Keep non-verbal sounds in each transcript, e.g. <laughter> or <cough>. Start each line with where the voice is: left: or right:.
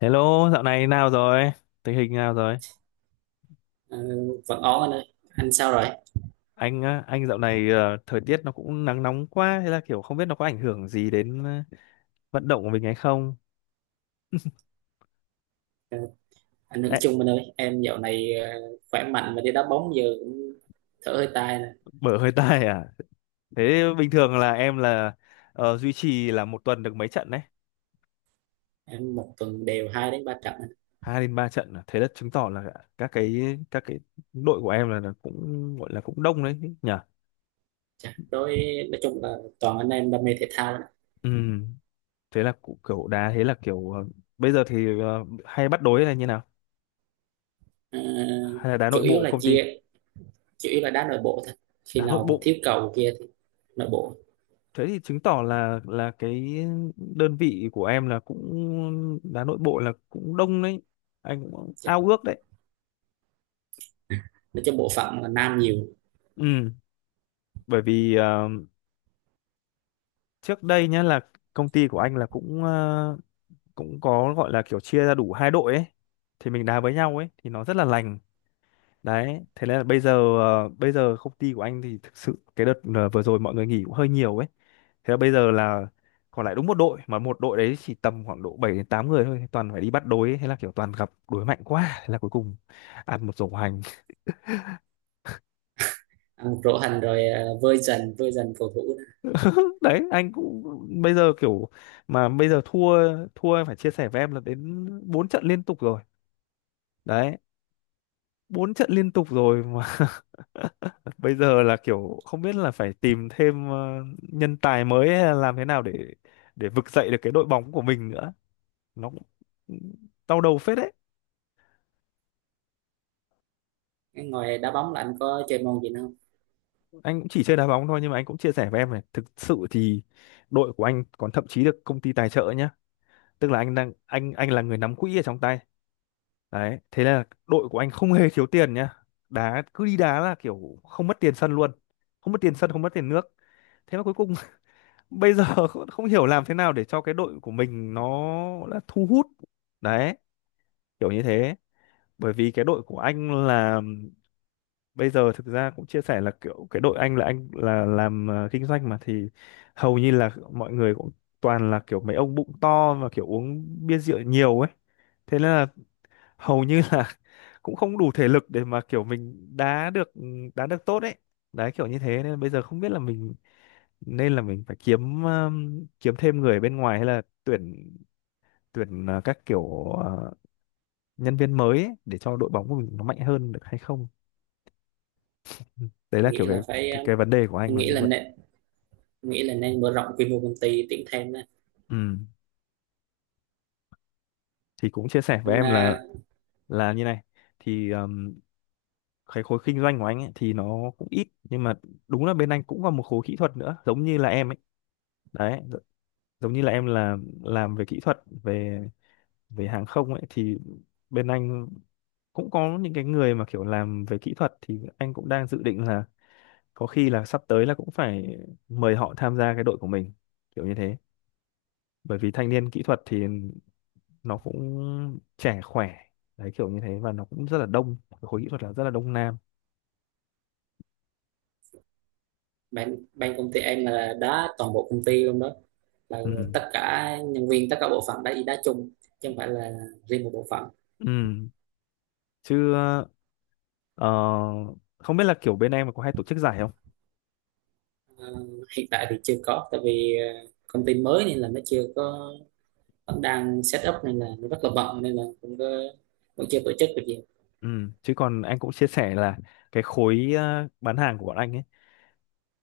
left: Hello, dạo này nào rồi? Tình hình nào rồi?
right: Ờ, vẫn ổn anh ơi, anh sao rồi
left: Anh á, anh dạo này thời tiết nó cũng nắng nóng quá, thế là kiểu không biết nó có ảnh hưởng gì đến vận động của mình hay không?
right: anh Hưởng
left: Ê,
right: Chung? Anh ơi, em dạo này khỏe mạnh mà đi đá bóng giờ cũng thở hơi tai nè.
left: bở hơi <laughs> tai à? Thế bình thường là em là duy trì là một tuần được mấy trận đấy?
right: Em một tuần đều hai đến ba trận.
left: Hai đến ba trận à? Thế là chứng tỏ là các cái các cái đội của em là, cũng gọi là cũng đông đấy nhỉ?
right: Chà, đối nói chung là toàn anh em đam mê thể thao nè.
left: Ừ, thế là cũng kiểu đá, thế là kiểu bây giờ thì hay bắt đối là như nào?
right: Ờ,
left: Hay là đá
right: chủ
left: nội
right: yếu
left: bộ
right: là
left: công ty?
right: chia chủ yếu là đá nội bộ thôi, khi
left: Đá nội
right: nào mà
left: bộ,
right: thiếu cầu kia thì nội bộ.
left: thế thì chứng tỏ là cái đơn vị của em là cũng đá nội bộ là cũng đông đấy, anh cũng
right: Chà,
left: ao ước đấy.
right: nói chung bộ phận là nam nhiều.
left: Ừ, bởi vì trước đây nhá, là công ty của anh là cũng cũng có gọi là kiểu chia ra đủ hai đội ấy, thì mình đá với nhau ấy thì nó rất là lành. Đấy, thế nên là bây giờ, bây giờ công ty của anh thì thực sự cái đợt vừa rồi mọi người nghỉ cũng hơi nhiều ấy. Thế là bây giờ là còn lại đúng một đội, mà một đội đấy chỉ tầm khoảng độ 7 đến 8 người thôi, toàn phải đi bắt đối ấy. Thế là kiểu toàn gặp đối mạnh quá, thế là cuối cùng ăn một rổ hành.
right: Ăn một rổ hành rồi, vơi dần cầu thủ nè.
left: <laughs> Đấy, anh cũng bây giờ kiểu, mà bây giờ thua thua em phải chia sẻ với em là đến 4 trận liên tục rồi. Đấy, 4 trận liên tục rồi mà <laughs> bây giờ là kiểu không biết là phải tìm thêm nhân tài mới hay là làm thế nào để vực dậy được cái đội bóng của mình nữa, nó cũng ừ, đau đầu phết đấy.
right: Cái ngoài đá bóng là anh có chơi môn gì nữa không?
left: Anh cũng chỉ chơi đá bóng thôi nhưng mà anh cũng chia sẻ với em này, thực sự thì đội của anh còn thậm chí được công ty tài trợ nhá, tức là anh đang anh là người nắm quỹ ở trong tay, đấy, thế là đội của anh không hề thiếu tiền nhá, đá cứ đi đá là kiểu không mất tiền sân luôn, không mất tiền sân không mất tiền nước, thế mà cuối cùng bây giờ <laughs> không hiểu làm thế nào để cho cái đội của mình nó là thu hút, đấy, kiểu như thế. Bởi vì cái đội của anh là bây giờ, thực ra cũng chia sẻ là kiểu cái đội anh là làm kinh doanh mà, thì hầu như là mọi người cũng toàn là kiểu mấy ông bụng to và kiểu uống bia rượu nhiều ấy, thế nên là hầu như là <laughs> cũng không đủ thể lực để mà kiểu mình đá được, đá được tốt ấy, đấy kiểu như thế, nên bây giờ không biết là mình nên là mình phải kiếm kiếm thêm người bên ngoài hay là tuyển, tuyển các kiểu, nhân viên mới ấy để cho đội bóng của mình nó mạnh hơn được hay không. Ừ, đấy là kiểu
right: Nghĩ
left: cái,
right: là phải
left: cái cái vấn đề của anh
right: em
left: là như vậy.
right: nghĩ là nên mở rộng quy mô công ty, tuyển thêm đó.
left: Ừ, thì cũng chia sẻ với
right: Anh,
left: em là
right: à,
left: như này thì cái khối kinh doanh của anh ấy thì nó cũng ít, nhưng mà đúng là bên anh cũng có một khối kỹ thuật nữa giống như là em ấy, đấy, giống như là em là làm về kỹ thuật, về về hàng không ấy, thì bên anh cũng có những cái người mà kiểu làm về kỹ thuật, thì anh cũng đang dự định là có khi là sắp tới là cũng phải mời họ tham gia cái đội của mình, kiểu như thế. Bởi vì thanh niên kỹ thuật thì nó cũng trẻ khỏe, đấy kiểu như thế, và nó cũng rất là đông. Cái khối kỹ thuật là rất là đông nam.
right: ban công ty em là đá toàn bộ công ty luôn đó, là
left: Ừ.
right: tất cả nhân viên tất cả bộ phận đã đi đá chung, chứ không phải là riêng một bộ phận.
left: Ừ. Chứ ờ, không biết là kiểu bên em có hay tổ chức giải không?
right: Ờ, Hiện tại thì chưa có, tại vì công ty mới nên là nó chưa có, vẫn đang set up nên là nó rất là bận, nên là cũng có, vẫn chưa tổ chức được gì.
left: Ừ, chứ còn anh cũng chia sẻ là cái khối bán hàng của bọn anh ấy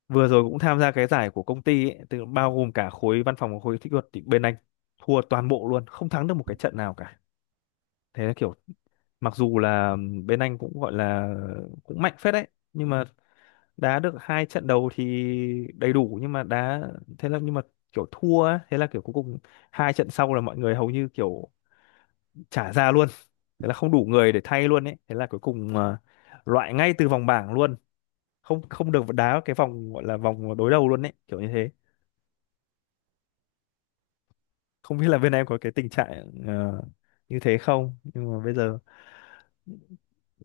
left: vừa rồi cũng tham gia cái giải của công ty ấy, tức bao gồm cả khối văn phòng và khối kỹ thuật, thì bên anh thua toàn bộ luôn, không thắng được một cái trận nào cả, thế là kiểu mặc dù là bên anh cũng gọi là cũng mạnh phết đấy, nhưng mà đá được hai trận đầu thì đầy đủ, nhưng mà đá, thế là nhưng mà kiểu thua ấy, thế là kiểu cuối cùng hai trận sau là mọi người hầu như kiểu trả ra luôn, thế là không đủ người để thay luôn ấy, thế là cuối cùng loại ngay từ vòng bảng luôn, không không được đá cái vòng gọi là vòng đối đầu luôn ấy, kiểu như thế. Không biết là bên em có cái tình trạng như thế không, nhưng mà bây giờ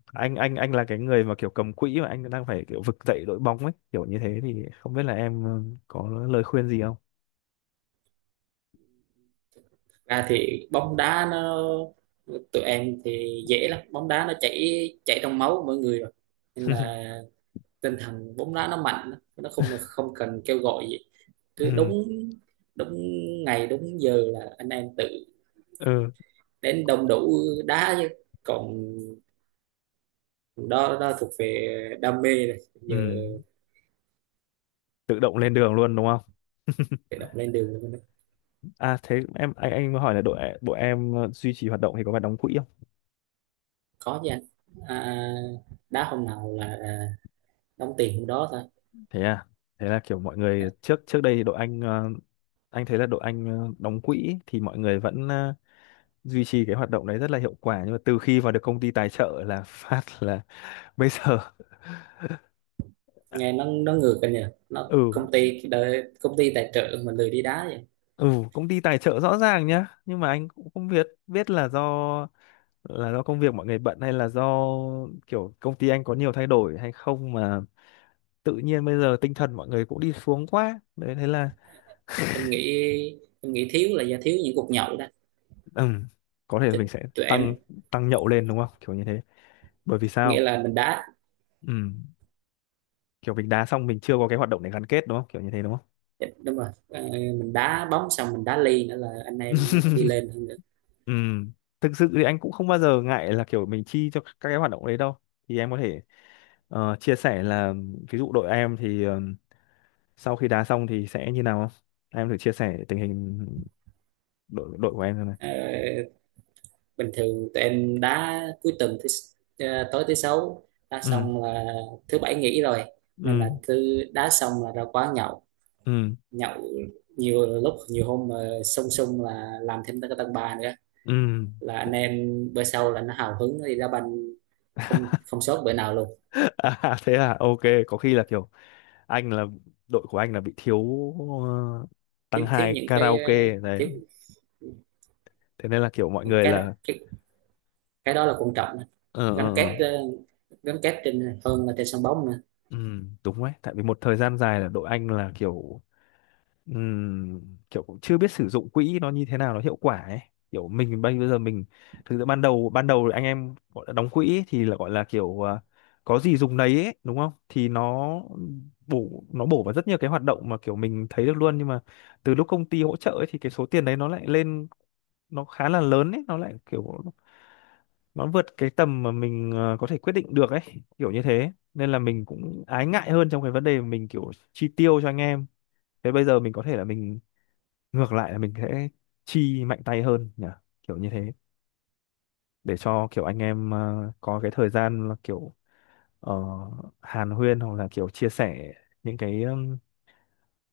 left: anh là cái người mà kiểu cầm quỹ, mà anh đang phải kiểu vực dậy đội bóng ấy, kiểu như thế, thì không biết là em có lời khuyên gì không?
right: Thật ra thì bóng đá nó tụi em thì dễ lắm, bóng đá nó chảy chảy trong máu của mỗi người rồi, nên là tinh thần bóng đá nó mạnh, nó không không cần kêu gọi gì, cứ
left: Ừ.
right: đúng đúng ngày đúng giờ là anh em tự
left: Ừ.
right: đến đông đủ đá chứ. Còn đó đó thuộc về đam mê rồi, giờ
left: Ừ. Tự động lên đường luôn đúng không?
right: tự động lên đường luôn.
left: À thế em, anh mới hỏi là đội đội em duy trì hoạt động thì có phải đóng quỹ không?
right: Có chứ anh, à, đá hôm nào là đóng tiền hôm đó thôi.
left: Thế à. Thế là kiểu mọi người trước trước đây thì đội anh, anh thấy là đội anh đóng quỹ thì mọi người vẫn duy trì cái hoạt động đấy rất là hiệu quả, nhưng mà từ khi vào được công ty tài trợ là phát là <laughs> bây giờ à,
right: Nghe nó ngược anh nhỉ, nó
left: ừ.
right: công ty đợi, công ty tài trợ mình lười đi đá vậy.
left: Ừ, công ty tài trợ rõ ràng nhá, nhưng mà anh cũng không biết biết là do công việc mọi người bận hay là do kiểu công ty anh có nhiều thay đổi hay không mà tự nhiên bây giờ tinh thần mọi người cũng đi xuống quá đấy, thế là
right: Em nghĩ em nghĩ thiếu là do thiếu những cuộc nhậu đó,
left: ừ, có thể là mình
right: chứ
left: sẽ
right: tụi em
left: tăng tăng nhậu lên đúng không, kiểu như thế, bởi vì
right: nghĩa
left: sao
right: là mình đá.
left: ừ, kiểu mình đá xong mình chưa có cái hoạt động để gắn kết đúng không, kiểu như thế, đúng không?
right: Dạ, đúng rồi. Ờ, mình đá bóng xong mình đá ly nữa là anh em nó đi lên hơn nữa.
left: Ừ, thực sự thì anh cũng không bao giờ ngại là kiểu mình chi cho các cái hoạt động đấy đâu. Thì em có thể chia sẻ là ví dụ đội em thì sau khi đá xong thì sẽ như nào không? Em thử chia sẻ tình hình đội đội của em xem này.
right: Ờ, Bình thường tụi em đá cuối tuần thứ tối thứ sáu, đá
left: Ừ,
right: xong là thứ bảy nghỉ rồi, nên
left: ừ,
right: là cứ đá xong là ra quán nhậu.
left: ừ,
right: Nhậu nhiều lúc nhiều hôm mà sung sung là làm thêm cái tầng ba nữa,
left: ừ.
right: là anh em bữa sau là nó hào hứng nó đi đá banh, không không sót bữa nào luôn.
left: <laughs> À, thế à, ok, có khi là kiểu anh là đội của anh là bị thiếu ờ, tăng
right: Thiếu thiếu
left: hai
right: những cái
left: karaoke đấy.
right: thiếu
left: Thế nên là kiểu mọi
right: cái
left: người là
right: cái cái đó là quan trọng đó.
left: ờ
right: Gắn
left: ờ ờ.
right: kết gắn kết trên hơn là trên sân bóng nữa.
left: Ừ, đúng đấy, tại vì một thời gian dài là đội anh là kiểu kiểu cũng chưa biết sử dụng quỹ nó như thế nào nó hiệu quả ấy, kiểu mình bây bây giờ mình thực ra ban đầu anh em gọi là đóng quỹ ấy, thì là gọi là kiểu có gì dùng đấy ấy, đúng không, thì nó bổ vào rất nhiều cái hoạt động mà kiểu mình thấy được luôn, nhưng mà từ lúc công ty hỗ trợ ấy, thì cái số tiền đấy nó lại lên, nó khá là lớn ấy, nó lại kiểu nó vượt cái tầm mà mình có thể quyết định được ấy, kiểu như thế nên là mình cũng ái ngại hơn trong cái vấn đề mà mình kiểu chi tiêu cho anh em. Thế bây giờ mình có thể là mình ngược lại là mình sẽ chi mạnh tay hơn nhỉ, kiểu như thế, để cho kiểu anh em có cái thời gian là kiểu ờ, hàn huyên hoặc là kiểu chia sẻ những cái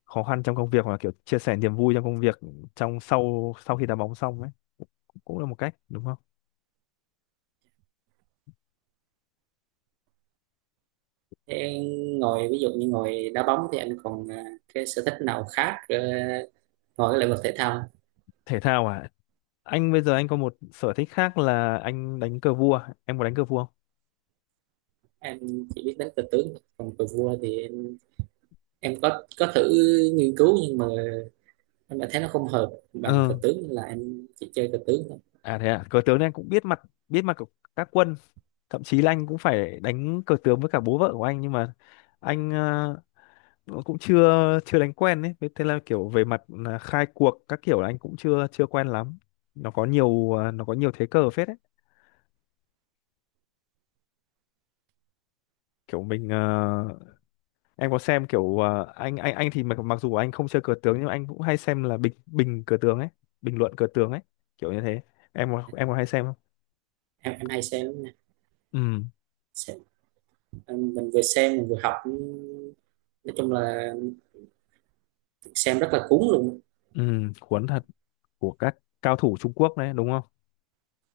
left: khó khăn trong công việc hoặc là kiểu chia sẻ niềm vui trong công việc trong sau sau khi đá bóng xong ấy, cũng cũng là một cách đúng không?
right: Thế ngồi ví dụ như ngồi đá bóng thì anh còn cái sở thích nào khác ngồi cái lĩnh vực thể thao không?
left: Thể thao à? Anh bây giờ anh có một sở thích khác là anh đánh cờ vua, em có đánh cờ vua không?
right: Em chỉ biết đánh cờ tướng thôi. Còn cờ vua thì em có thử nghiên cứu nhưng mà em lại thấy nó không hợp
left: Ừ.
right: bằng cờ tướng, nên là em chỉ chơi cờ tướng thôi.
left: À thế à, cờ tướng thì anh cũng biết mặt, biết mặt của các quân, thậm chí là anh cũng phải đánh cờ tướng với cả bố vợ của anh, nhưng mà anh nó cũng chưa chưa đánh quen ấy. Với thế là kiểu về mặt là khai cuộc các kiểu là anh cũng chưa chưa quen lắm, nó có nhiều thế cờ phết ấy, kiểu mình em có xem kiểu anh thì mặc mặc dù anh không chơi cờ tướng nhưng mà anh cũng hay xem là bình bình cờ tướng ấy Bình luận cờ tướng ấy, kiểu như thế. Em có em có hay xem không?
right: Em hay xem lắm nha.
left: Ừ,
right: Xem mình vừa xem mình vừa học, nói chung là xem rất là cuốn luôn.
left: ừ, cuốn thật, của các cao thủ Trung Quốc đấy đúng không?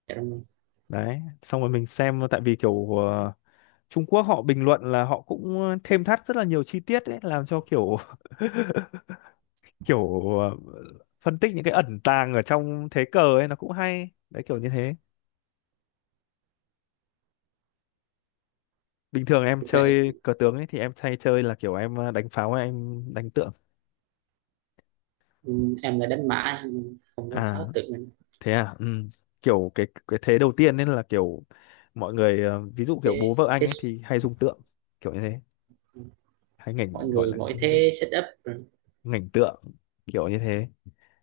right: Dạ đúng
left: Đấy, xong rồi mình xem tại vì kiểu Trung Quốc họ bình luận là họ cũng thêm thắt rất là nhiều chi tiết ấy, làm cho kiểu <laughs> kiểu phân tích những cái ẩn tàng ở trong thế cờ ấy, nó cũng hay đấy, kiểu như thế. Bình thường em
right: rồi.
left: chơi cờ tướng ấy thì em hay chơi là kiểu em đánh pháo hay em đánh tượng.
right: Ừ, em là đánh mã, em không có
left: À
right: pháo tự mình.
left: thế à, ừ. Kiểu cái thế đầu tiên nên là kiểu mọi người ví dụ kiểu bố
right: Thế
left: vợ anh
right: thế
left: ấy thì
right: s-
left: hay dùng tượng, kiểu như thế, hay
right: Mọi
left: ngảnh gọi
right: người
left: là
right: mỗi thế setup rồi.
left: ngảnh tượng, kiểu như thế.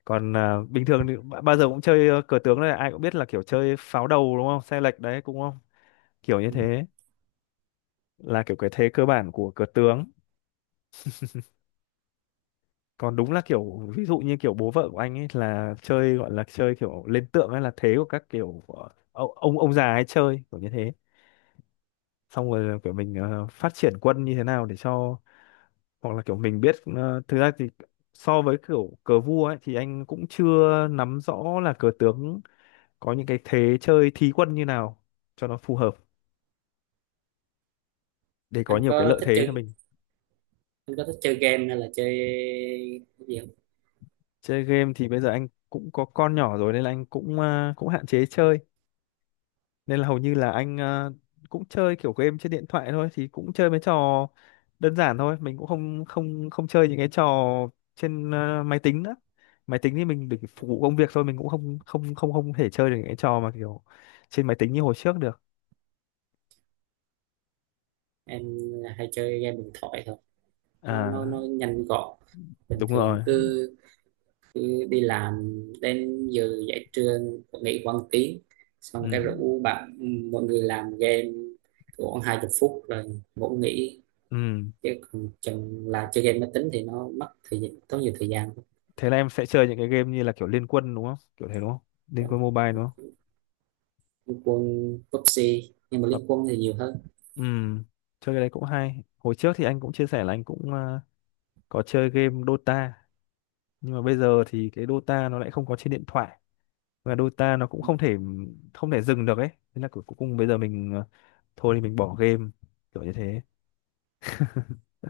left: Còn à, bình thường thì bao giờ cũng chơi cờ tướng này ai cũng biết là kiểu chơi pháo đầu đúng không, xe lệch đấy cũng không, kiểu như
right: Ừ.
left: thế, là kiểu cái thế cơ bản của cờ tướng. Còn đúng là kiểu ví dụ như kiểu bố vợ của anh ấy là chơi, gọi là chơi kiểu lên tượng, hay là thế của các kiểu ông già hay chơi, kiểu như thế. Xong rồi là kiểu mình phát triển quân như thế nào để cho, hoặc là kiểu mình biết ờ, thực ra thì so với kiểu cờ vua ấy thì anh cũng chưa nắm rõ là cờ tướng có những cái thế chơi thí quân như nào cho nó phù hợp, để có
right: Anh
left: nhiều cái
right: có
left: lợi
right: thích
left: thế cho
right: chơi
left: mình.
right: anh có thích chơi game hay là chơi cái gì không?
left: Chơi game thì bây giờ anh cũng có con nhỏ rồi nên là anh cũng à, cũng hạn chế chơi, nên là hầu như là anh à, cũng chơi kiểu game trên điện thoại thôi, thì cũng chơi mấy trò đơn giản thôi, mình cũng không không không chơi những cái trò trên à, máy tính nữa. Máy tính thì mình để phục vụ công việc thôi, mình cũng không không thể chơi được những cái trò mà kiểu trên máy tính như hồi trước được.
right: Em hay chơi game điện thoại thôi,
left: À,
right: nó nhanh gọn. Bình
left: đúng
right: thường
left: rồi,
right: cứ, cứ đi làm đến giờ giải trưa nghỉ quăng tiếng, xong cái
left: ừ,
right: rủ bạn mọi người làm game khoảng hai chục phút rồi ngủ nghỉ.
left: ừ,
right: Chứ còn chừng là chơi game máy tính thì nó mất thời gian, tốn nhiều thời gian.
left: thế là em sẽ chơi những cái game như là kiểu Liên Quân đúng không, kiểu thế đúng không, Liên Quân Mobile đúng không?
right: Liên quân, PUBG, nhưng mà Liên quân thì nhiều hơn.
left: Ừ, chơi cái đấy cũng hay. Hồi trước thì anh cũng chia sẻ là anh cũng có chơi game Dota, nhưng mà bây giờ thì cái Dota nó lại không có trên điện thoại, và Dota nó cũng không thể không thể dừng được ấy. Thế là cuối cuối cùng bây giờ mình thôi thì mình bỏ game, kiểu như thế.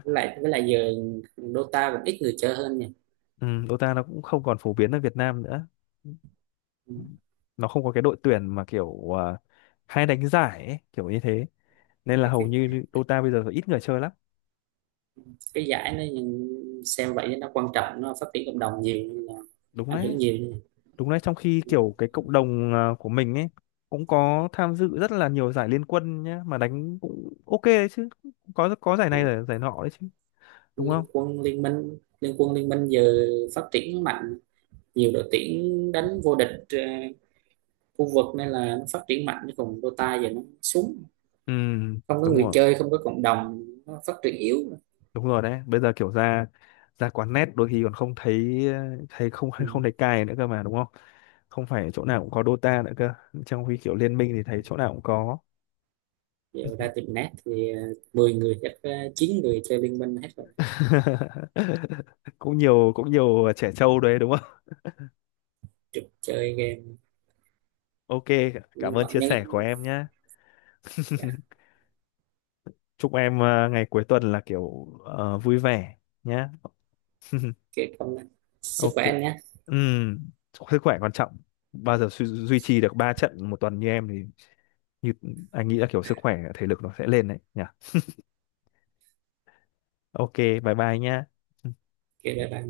right: Với lại giờ Dota cũng ít người chơi hơn nha.
left: Ừ, Dota nó cũng không còn phổ biến ở Việt Nam nữa. Nó không có cái đội tuyển mà kiểu hay đánh giải ấy, kiểu như thế. Nên là
right: cái
left: hầu
right: cái,
left: như Dota bây giờ ít người chơi lắm.
right: cái giải nó xem vậy nó quan trọng, nó phát triển cộng đồng nhiều nên là
left: Đúng
right: ảnh
left: đấy.
right: hưởng nhiều nên
left: Đúng đấy, trong khi
right: Ừ.
left: kiểu cái cộng đồng à, của mình ấy cũng có tham dự rất là nhiều giải Liên Quân nhá, mà đánh cũng ok đấy chứ. Có giải này là giải nọ đấy chứ, đúng
right: Liên
left: không?
right: quân Liên minh, Liên quân Liên minh giờ phát triển mạnh, nhiều đội tuyển đánh vô địch khu vực, nên là nó phát triển mạnh. Chứ còn Dota giờ nó xuống,
left: Ừ,
right: không có
left: đúng
right: người
left: rồi,
right: chơi, không có cộng đồng, nó phát triển yếu.
left: đúng rồi đấy. Bây giờ kiểu ra ra quán net đôi khi còn không thấy, thấy không
right: Ừ.
left: không thấy cài nữa cơ mà đúng không? Không phải chỗ nào cũng có Dota nữa cơ. Trong khi kiểu liên minh thì thấy chỗ nào cũng có.
right: Giờ ra tìm nét thì mười người chắc chín người chơi Liên Minh hết rồi.
left: <laughs> Cũng nhiều trẻ trâu đấy đúng không? <laughs>
right: Trực chơi game.
left: Ok, cảm
right: Nhưng
left: ơn
right: mà
left: chia
right: nhân
left: sẻ của em nhé.
right: dạ,
left: Chúc em ngày cuối tuần là vui vẻ nhé.
right: kệ công, sức
left: Ok.
right: khỏe anh nhé.
left: Ừm, sức khỏe quan trọng, bao giờ duy trì được 3 trận một tuần như em thì, như anh nghĩ là kiểu sức khỏe thể lực nó sẽ lên đấy nhỉ. Ok, bye bye nhé.
right: Kệ bye.